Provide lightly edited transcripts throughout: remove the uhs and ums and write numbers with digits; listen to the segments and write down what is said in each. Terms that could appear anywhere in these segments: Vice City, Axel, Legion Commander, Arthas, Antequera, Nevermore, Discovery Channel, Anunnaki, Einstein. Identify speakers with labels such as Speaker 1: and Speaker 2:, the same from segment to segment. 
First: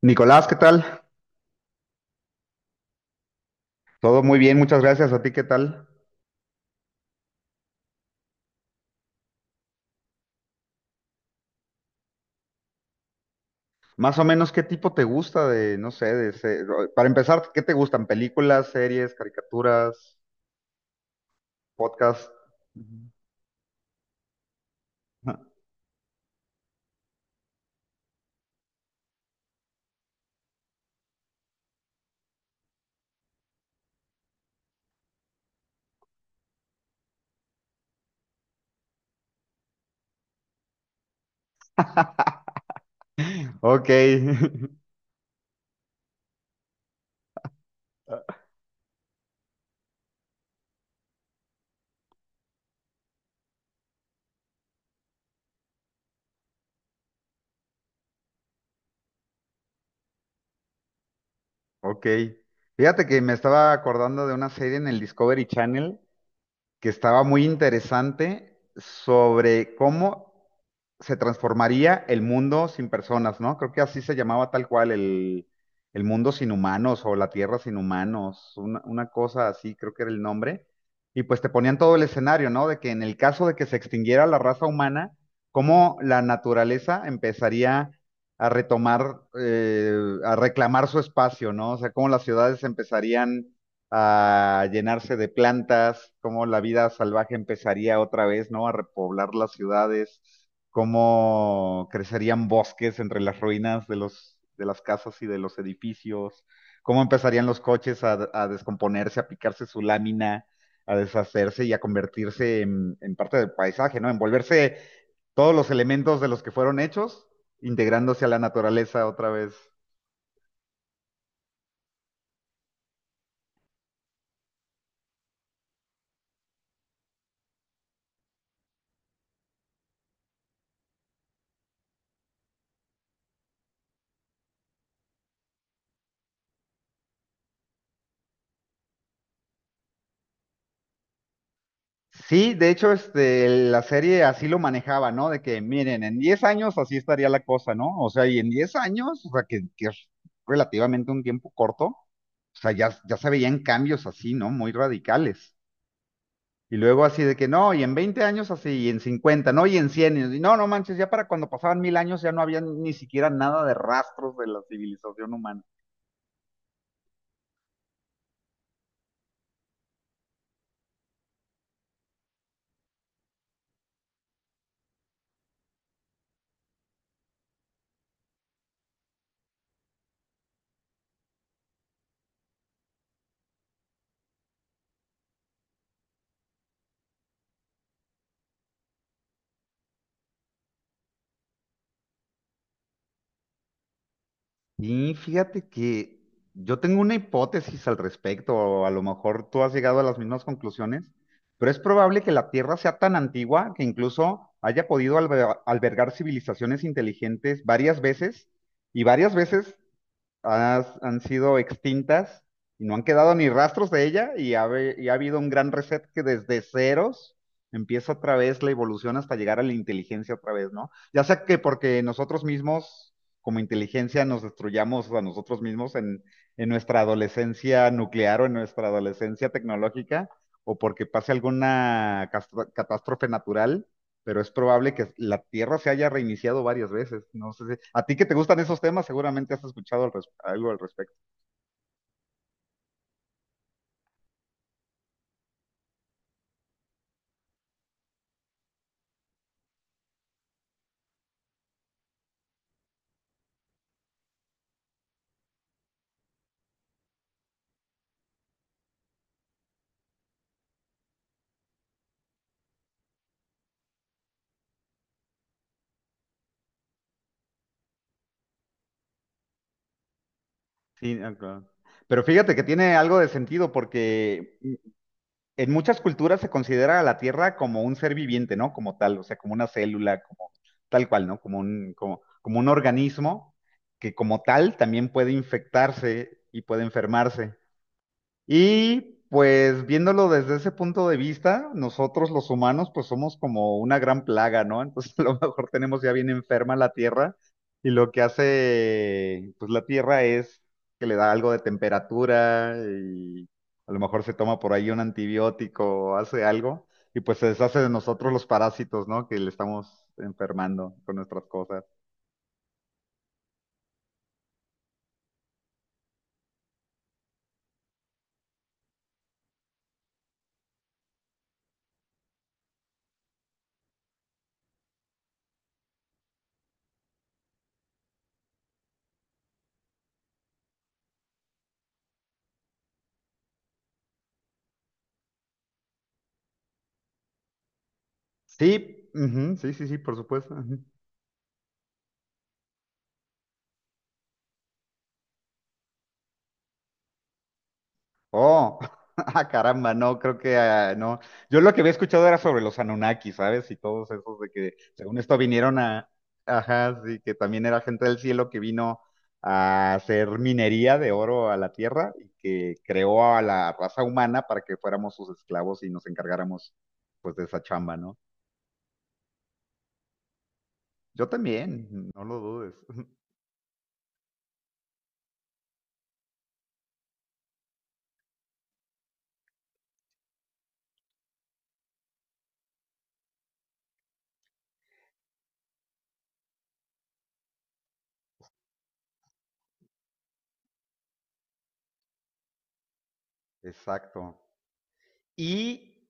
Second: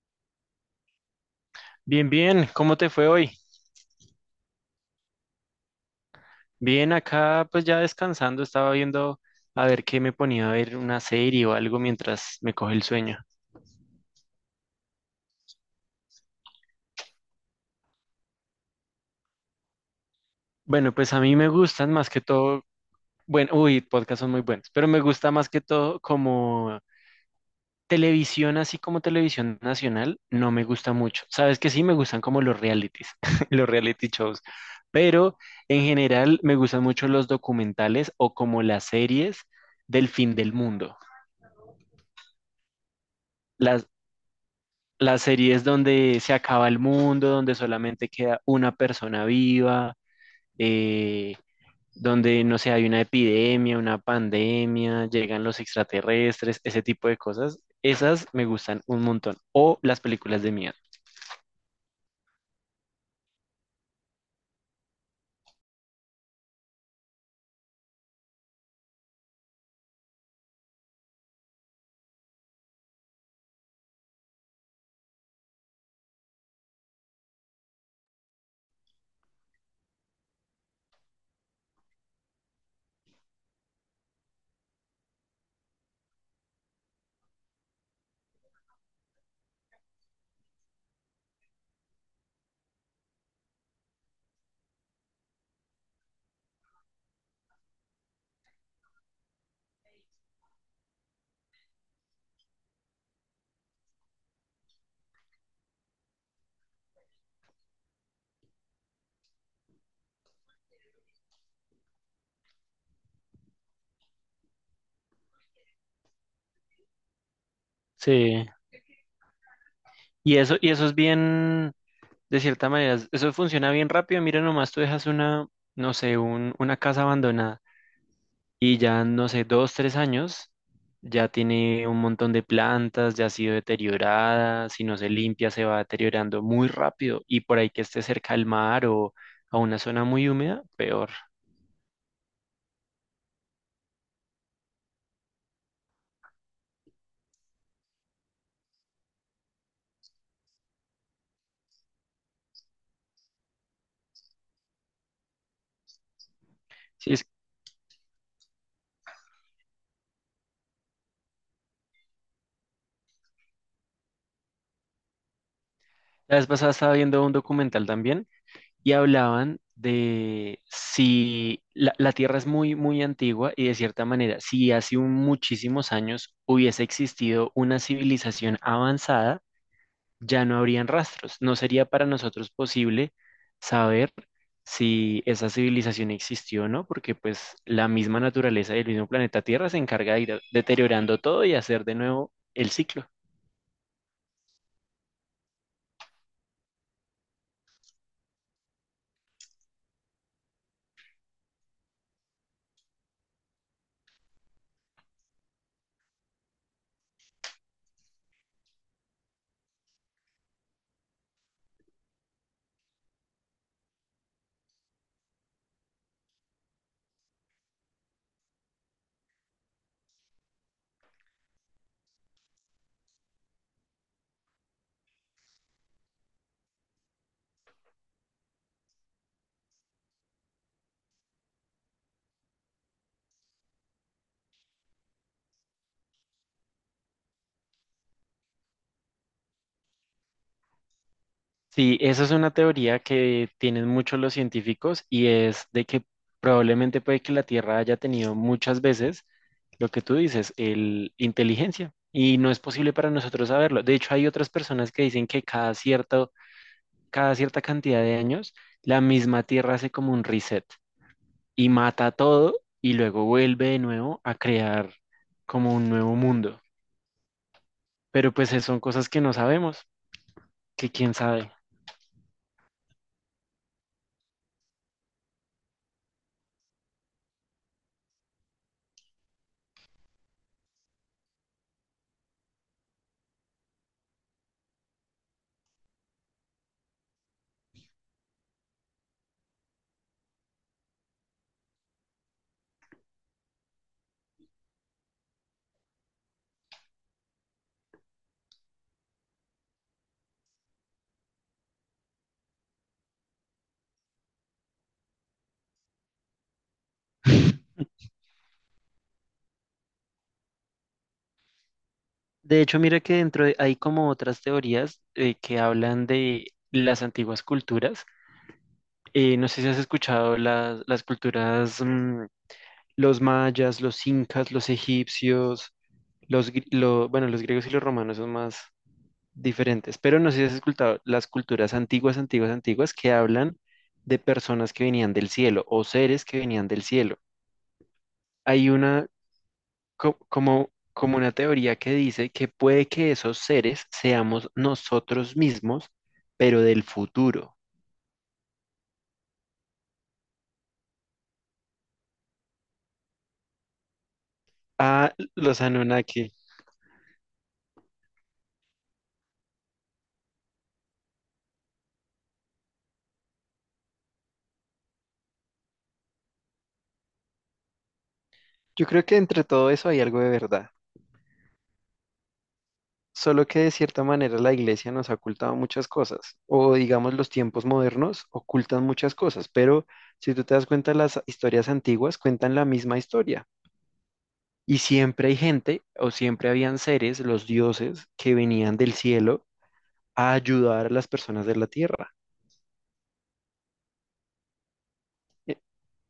Speaker 1: Nicolás, ¿qué tal?
Speaker 2: Bien, bien, ¿cómo te fue hoy?
Speaker 1: Todo muy bien, muchas gracias. ¿A ti qué tal?
Speaker 2: Bien, acá pues ya descansando, estaba viendo a ver qué me ponía, a ver una serie o algo mientras me coge el sueño.
Speaker 1: Más o menos, ¿qué tipo te gusta de, no sé, para empezar, ¿qué te gustan? ¿Películas, series, caricaturas,
Speaker 2: Bueno, pues a mí me gustan más que
Speaker 1: podcast?
Speaker 2: todo,
Speaker 1: Ujú.
Speaker 2: bueno, podcasts son muy buenos, pero me gusta más que todo como televisión. Así como televisión nacional, no me gusta mucho. Sabes que sí, me gustan como los realities, los reality shows, pero en general me gustan mucho los documentales o como las series del fin del mundo. Las,
Speaker 1: Ok.
Speaker 2: las series donde se acaba el mundo, donde solamente queda una persona viva, eh, donde, no sé, hay una epidemia, una pandemia, llegan los extraterrestres, ese tipo de cosas, esas me gustan un montón. O las películas de miedo.
Speaker 1: Ok. Fíjate que me estaba acordando de una serie en el Discovery Channel que estaba muy interesante sobre cómo se transformaría el mundo sin personas, ¿no? Creo que así se llamaba tal cual el mundo sin humanos o la tierra sin humanos, una cosa así, creo que era el nombre. Y pues te ponían todo el escenario, ¿no? De que en el caso de que se extinguiera la raza humana, cómo la naturaleza empezaría a retomar, a reclamar su espacio, ¿no? O sea, cómo las ciudades empezarían a llenarse de plantas, cómo la vida salvaje empezaría otra vez, ¿no? A repoblar las ciudades, cómo crecerían bosques entre las ruinas de de las casas y de los edificios, cómo empezarían los coches a descomponerse, a picarse su lámina, a deshacerse y a convertirse en parte del paisaje, ¿no? Envolverse todos los elementos de los que fueron hechos, integrándose a la
Speaker 2: Sí.
Speaker 1: naturaleza otra vez.
Speaker 2: Y eso es bien, de cierta manera, eso funciona bien rápido. Mira, nomás tú dejas una, no sé, una casa abandonada y ya, no sé, dos, tres años, ya tiene un montón de plantas, ya ha sido deteriorada, si no se limpia se va deteriorando muy rápido, y por ahí que esté cerca al mar o a una zona muy húmeda, peor.
Speaker 1: Sí, de hecho, este, la serie así lo manejaba, ¿no? De que, miren, en 10 años así estaría la cosa, ¿no? O sea, y en 10 años, o sea, que es relativamente un tiempo corto, o sea, ya, ya se veían cambios así, ¿no? Muy radicales. Y luego
Speaker 2: Sí,
Speaker 1: así de que, no, y en 20 años así, y en 50, ¿no? Y en 100 y no, no manches, ya para cuando pasaban 1000 años ya no había ni siquiera nada de rastros de la civilización humana.
Speaker 2: la vez pasada estaba viendo un documental también y hablaban de si la Tierra es muy, muy antigua, y de cierta manera, si hace muchísimos años hubiese existido una civilización avanzada, ya no habrían rastros. No sería para nosotros posible saber si esa civilización existió o no, porque pues la misma naturaleza del mismo planeta Tierra se encarga de ir deteriorando todo y hacer de nuevo el ciclo.
Speaker 1: Y fíjate que yo tengo una hipótesis al respecto, o a lo mejor tú has llegado a las mismas conclusiones, pero es probable que la Tierra sea tan antigua que incluso haya podido albergar civilizaciones inteligentes varias veces y varias veces han sido extintas y no han quedado ni rastros de ella y ha habido un gran reset que desde ceros empieza otra vez la evolución hasta llegar a la inteligencia otra vez, ¿no? Ya sea que porque nosotros mismos, como inteligencia, nos destruyamos a nosotros mismos en nuestra adolescencia nuclear o en nuestra adolescencia tecnológica, o porque pase alguna catástrofe natural, pero es probable que la Tierra se haya reiniciado varias veces. No sé, a ti que te gustan esos temas, seguramente has escuchado algo al respecto.
Speaker 2: Sí, esa es una teoría que tienen muchos los científicos, y es de que probablemente puede que la Tierra haya tenido muchas veces lo que tú dices, el inteligencia. Y no es posible para nosotros saberlo. De hecho, hay otras personas que dicen que cada cierta cantidad de años, la misma Tierra hace como un reset y mata todo, y luego vuelve de nuevo a crear como un nuevo mundo. Pero pues son cosas que no sabemos, que quién
Speaker 1: Sí, ah,
Speaker 2: sabe.
Speaker 1: claro. Pero fíjate que tiene algo de sentido porque, en muchas culturas se considera a la Tierra como un ser viviente, ¿no? Como tal, o sea, como una célula, como tal cual, ¿no? Como un, como, como un organismo que como tal también puede infectarse y puede enfermarse. Y pues viéndolo desde ese punto de vista, nosotros los humanos pues somos como una gran plaga, ¿no? Entonces a lo mejor tenemos ya bien enferma la Tierra y lo que hace pues la Tierra es que le da algo de temperatura y a lo mejor se toma por ahí un antibiótico o hace algo y pues se deshace de nosotros los parásitos, ¿no? Que le estamos enfermando con nuestras cosas.
Speaker 2: De hecho, mira que hay como otras teorías, que hablan de las antiguas culturas. No sé si has escuchado las culturas, los mayas, los incas, los egipcios, los, bueno, los griegos y los romanos son más diferentes, pero no sé si has escuchado las culturas antiguas, antiguas, antiguas, que hablan de personas que venían del cielo o seres que venían del cielo. Hay una
Speaker 1: Sí, ujú, sí, sí, sí, por supuesto.
Speaker 2: como como una teoría que dice que puede que esos seres seamos nosotros mismos, pero del futuro.
Speaker 1: Oh, ah, caramba, no, creo que no. Yo lo que había escuchado era sobre los Anunnaki, ¿sabes? Y todos esos de que,
Speaker 2: Ah,
Speaker 1: según esto,
Speaker 2: los
Speaker 1: vinieron a,
Speaker 2: Anunnaki.
Speaker 1: ajá, sí, que también era gente del cielo que vino a hacer minería de oro a la tierra y que creó a la raza humana para que fuéramos sus esclavos y nos encargáramos, pues, de esa chamba, ¿no?
Speaker 2: Yo creo que entre todo eso hay algo de verdad.
Speaker 1: Yo también, no lo dudes.
Speaker 2: Solo que de cierta manera la iglesia nos ha ocultado muchas cosas, o digamos los tiempos modernos ocultan muchas cosas, pero si tú te das cuenta, las historias antiguas cuentan la misma historia. Y siempre hay gente, o siempre habían seres, los dioses, que venían del cielo a ayudar a las personas de la tierra.
Speaker 1: Exacto.
Speaker 2: Eh,
Speaker 1: Y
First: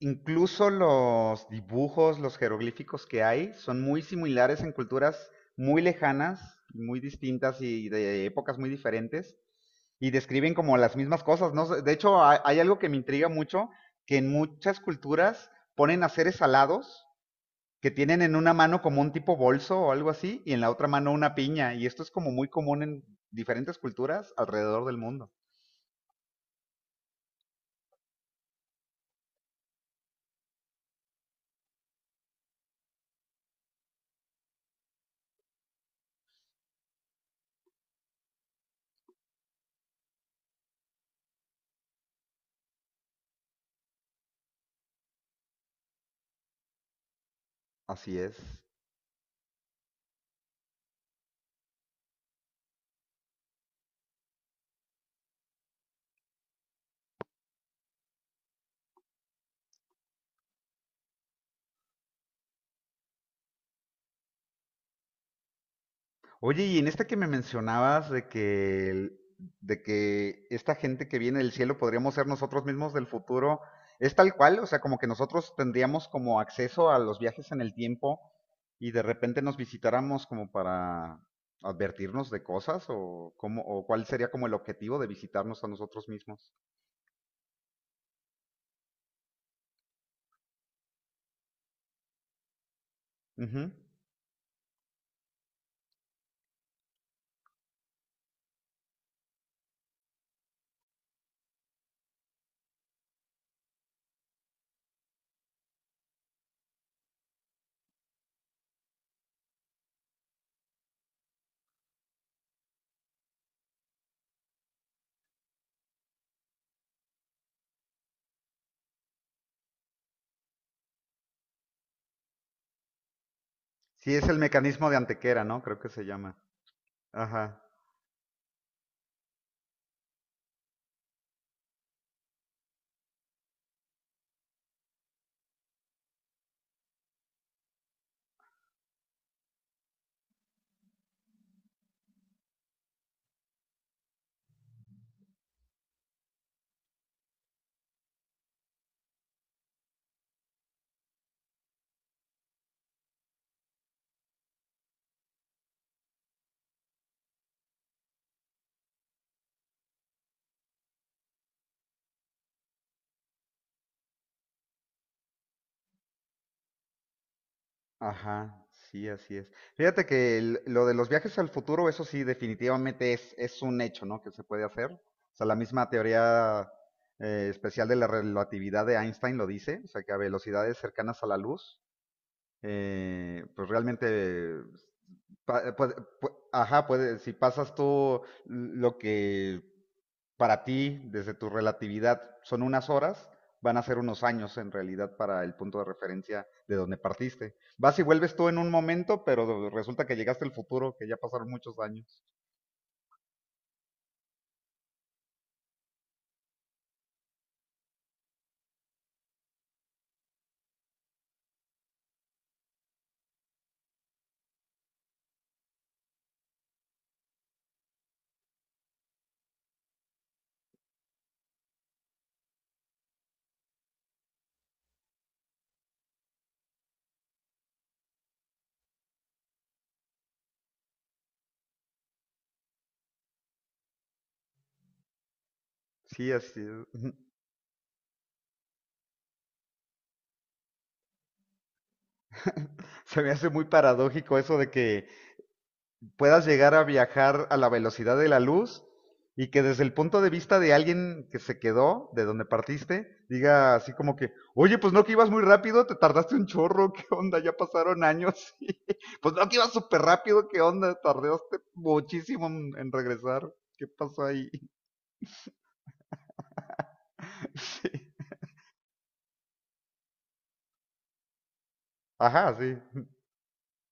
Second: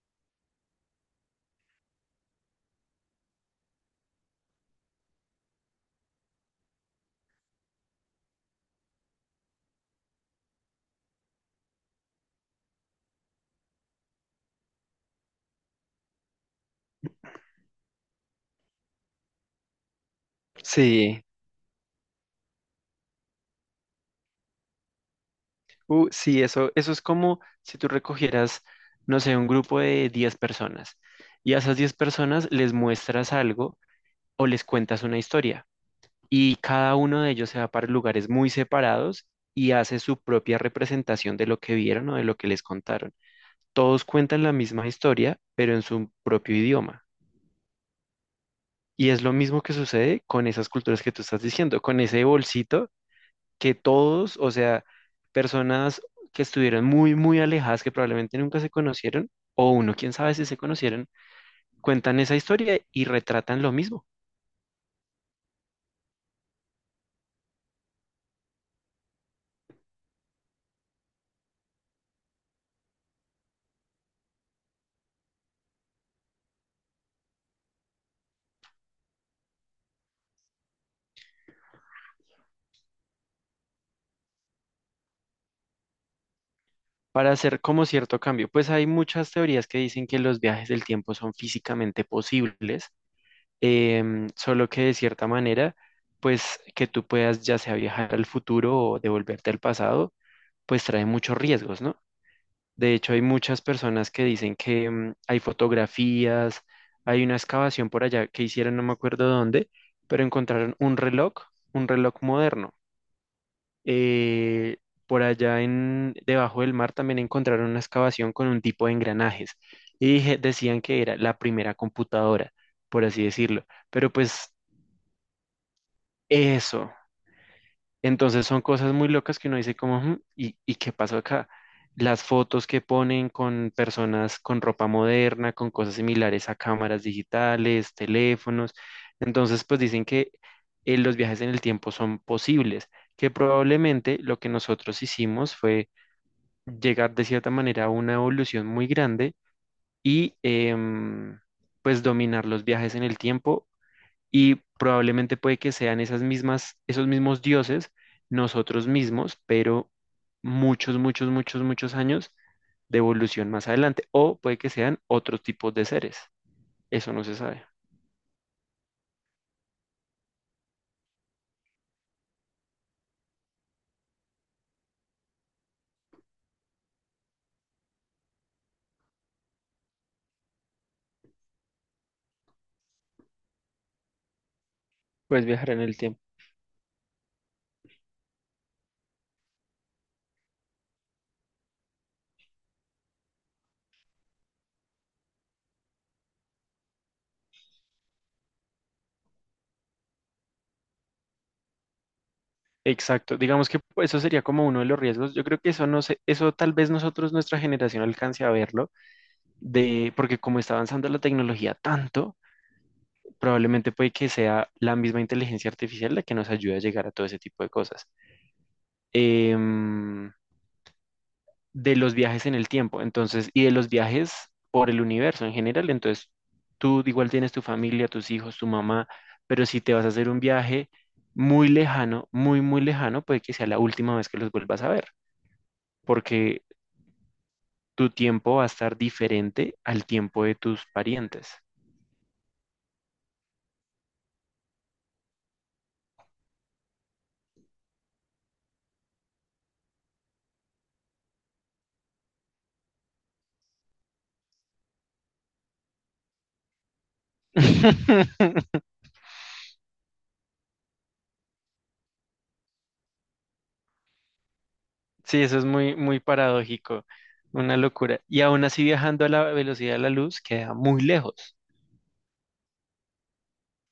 Speaker 1: incluso los dibujos, los jeroglíficos que hay, son muy similares en culturas muy lejanas, muy distintas y de épocas muy diferentes, y describen como las mismas cosas, ¿no? De hecho, hay algo que me intriga mucho, que en muchas culturas ponen a seres alados que tienen en una mano como un tipo bolso o algo así, y en la otra mano
Speaker 2: Sí,
Speaker 1: una piña, y esto es como muy común en diferentes culturas alrededor del mundo.
Speaker 2: sí, eso es como si tú recogieras, no sé, un grupo de 10 personas, y a esas 10 personas les muestras algo o les cuentas una historia, y cada uno de ellos se va para lugares muy separados y hace su propia representación de lo que vieron o de lo que les contaron. Todos cuentan la misma historia, pero en su propio idioma.
Speaker 1: Así es.
Speaker 2: Y es lo mismo que sucede con esas culturas que tú estás diciendo, con ese bolsito, que todos, o sea, personas que estuvieron muy, muy alejadas, que probablemente nunca se conocieron, o uno, quién sabe si se conocieron, cuentan esa historia y retratan lo mismo.
Speaker 1: Oye, y en esta que me mencionabas de que, de que esta gente que viene del cielo podríamos ser nosotros mismos del futuro, ¿es tal cual? O sea, como que nosotros tendríamos como acceso a los viajes en el tiempo y de repente nos visitáramos como para advertirnos de cosas o cómo, o cuál sería como el objetivo de visitarnos a nosotros mismos.
Speaker 2: Para hacer como cierto cambio. Pues hay muchas teorías que dicen que los viajes del tiempo son físicamente posibles.
Speaker 1: Ujú.
Speaker 2: Solo que de cierta manera, pues que tú puedas ya sea viajar al futuro o devolverte al pasado, pues trae muchos riesgos, ¿no? De hecho, hay muchas personas que dicen que, hay fotografías, hay una excavación por allá que hicieron, no me acuerdo dónde, pero encontraron un reloj moderno, eh, por allá en, debajo del mar también encontraron una excavación con un tipo de engranajes, y decían que era la primera computadora, por así decirlo. Pero
Speaker 1: Sí, es el
Speaker 2: pues
Speaker 1: mecanismo de Antequera, ¿no? Creo que se llama.
Speaker 2: eso,
Speaker 1: Ajá.
Speaker 2: entonces son cosas muy locas que uno dice como, "Ujú, y qué pasó acá? Las fotos que ponen con personas con ropa moderna, con cosas similares a cámaras digitales, teléfonos. Entonces pues dicen que, los viajes en el tiempo son posibles, que probablemente lo que nosotros hicimos fue llegar de cierta manera a una evolución muy grande, y pues dominar los viajes en el tiempo, y probablemente puede que sean esas mismas, esos mismos dioses, nosotros mismos, pero muchos, muchos, muchos, muchos años de evolución más adelante, o puede que sean otros tipos de seres, eso no se sabe.
Speaker 1: Ajá, sí, así es. Fíjate que lo de los viajes al futuro, eso sí, definitivamente es un hecho, ¿no? Que se puede hacer. O sea, la misma teoría, especial de la relatividad de Einstein lo dice, o sea, que a velocidades cercanas a la luz, pues realmente,
Speaker 2: Puedes viajar
Speaker 1: pa-
Speaker 2: en
Speaker 1: puede-
Speaker 2: el tiempo.
Speaker 1: ajá, puede, si pasas tú lo que para ti, desde tu relatividad, son unas horas, van a ser unos años en realidad para el punto de referencia de donde partiste. Vas y vuelves tú en un momento, pero resulta que llegaste al futuro, que ya pasaron muchos años.
Speaker 2: Exacto, digamos que pues, eso sería como uno de los riesgos. Yo creo que eso, no sé, eso tal vez nosotros, nuestra generación alcance a verlo, de, porque como está avanzando la tecnología tanto, probablemente puede que sea la misma inteligencia artificial la que nos ayude a llegar a todo ese tipo de cosas. Em, de los viajes en el tiempo, entonces, y de los viajes por el universo en general, entonces, tú igual tienes tu familia, tus hijos, tu mamá, pero si te vas a hacer un viaje muy lejano, muy, muy lejano, puede que sea la última vez que los vuelvas a ver,
Speaker 1: Sí, así
Speaker 2: porque
Speaker 1: es.
Speaker 2: tu tiempo va a estar diferente al tiempo de tus parientes.
Speaker 1: Se me hace muy paradójico eso de que puedas llegar a viajar a la velocidad de la luz y que desde el punto de vista de alguien que se quedó, de donde partiste, diga así como que, oye, pues no que ibas muy rápido, te tardaste un chorro, ¿qué onda? Ya pasaron años. Pues no que ibas súper rápido, ¿qué onda? Tardaste muchísimo en regresar. ¿Qué pasó ahí?
Speaker 2: Sí, eso es muy, muy paradójico, una
Speaker 1: Sí.
Speaker 2: locura. Y aún así, viajando a la velocidad de la luz, queda muy lejos.
Speaker 1: Ajá, sí.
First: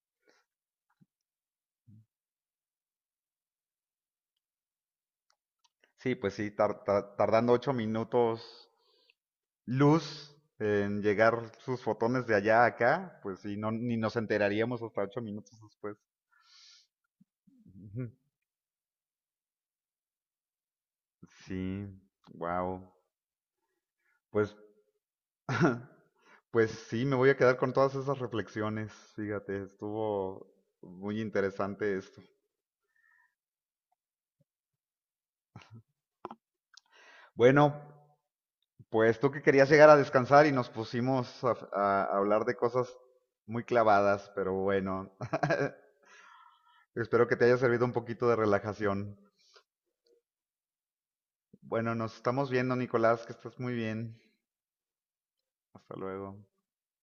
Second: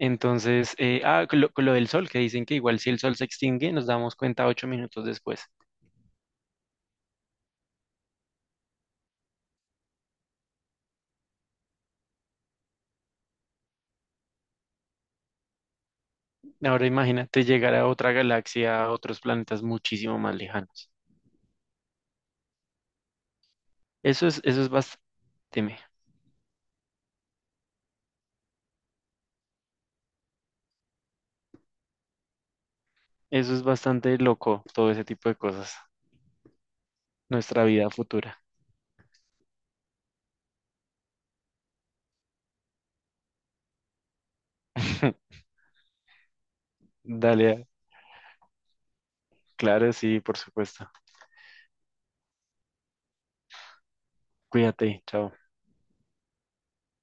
Speaker 2: Entonces, con lo del sol, que dicen que igual si el sol se extingue, nos damos cuenta 8 minutos después.
Speaker 1: Sí, pues sí, tardando 8 minutos luz en llegar sus fotones de allá a acá, pues sí, no, ni nos enteraríamos hasta 8 minutos después.
Speaker 2: Ahora imagínate llegar a
Speaker 1: Ujú.
Speaker 2: otra galaxia, a otros planetas muchísimo más lejanos.
Speaker 1: Sí, wow.
Speaker 2: Eso es,
Speaker 1: Pues,
Speaker 2: eso es bastante,
Speaker 1: pues sí, me voy a quedar con todas esas reflexiones. Fíjate, estuvo muy interesante esto.
Speaker 2: eso es bastante loco, todo ese tipo de cosas. Nuestra
Speaker 1: Bueno,
Speaker 2: vida futura.
Speaker 1: pues tú que querías llegar a descansar y nos pusimos a hablar de cosas muy clavadas, pero bueno. Espero que te haya
Speaker 2: Dale,
Speaker 1: servido un poquito de relajación.
Speaker 2: claro, sí, por supuesto.
Speaker 1: Bueno, nos estamos viendo, Nicolás, que estás muy bien.
Speaker 2: Cuídate, chao.
Speaker 1: Hasta luego.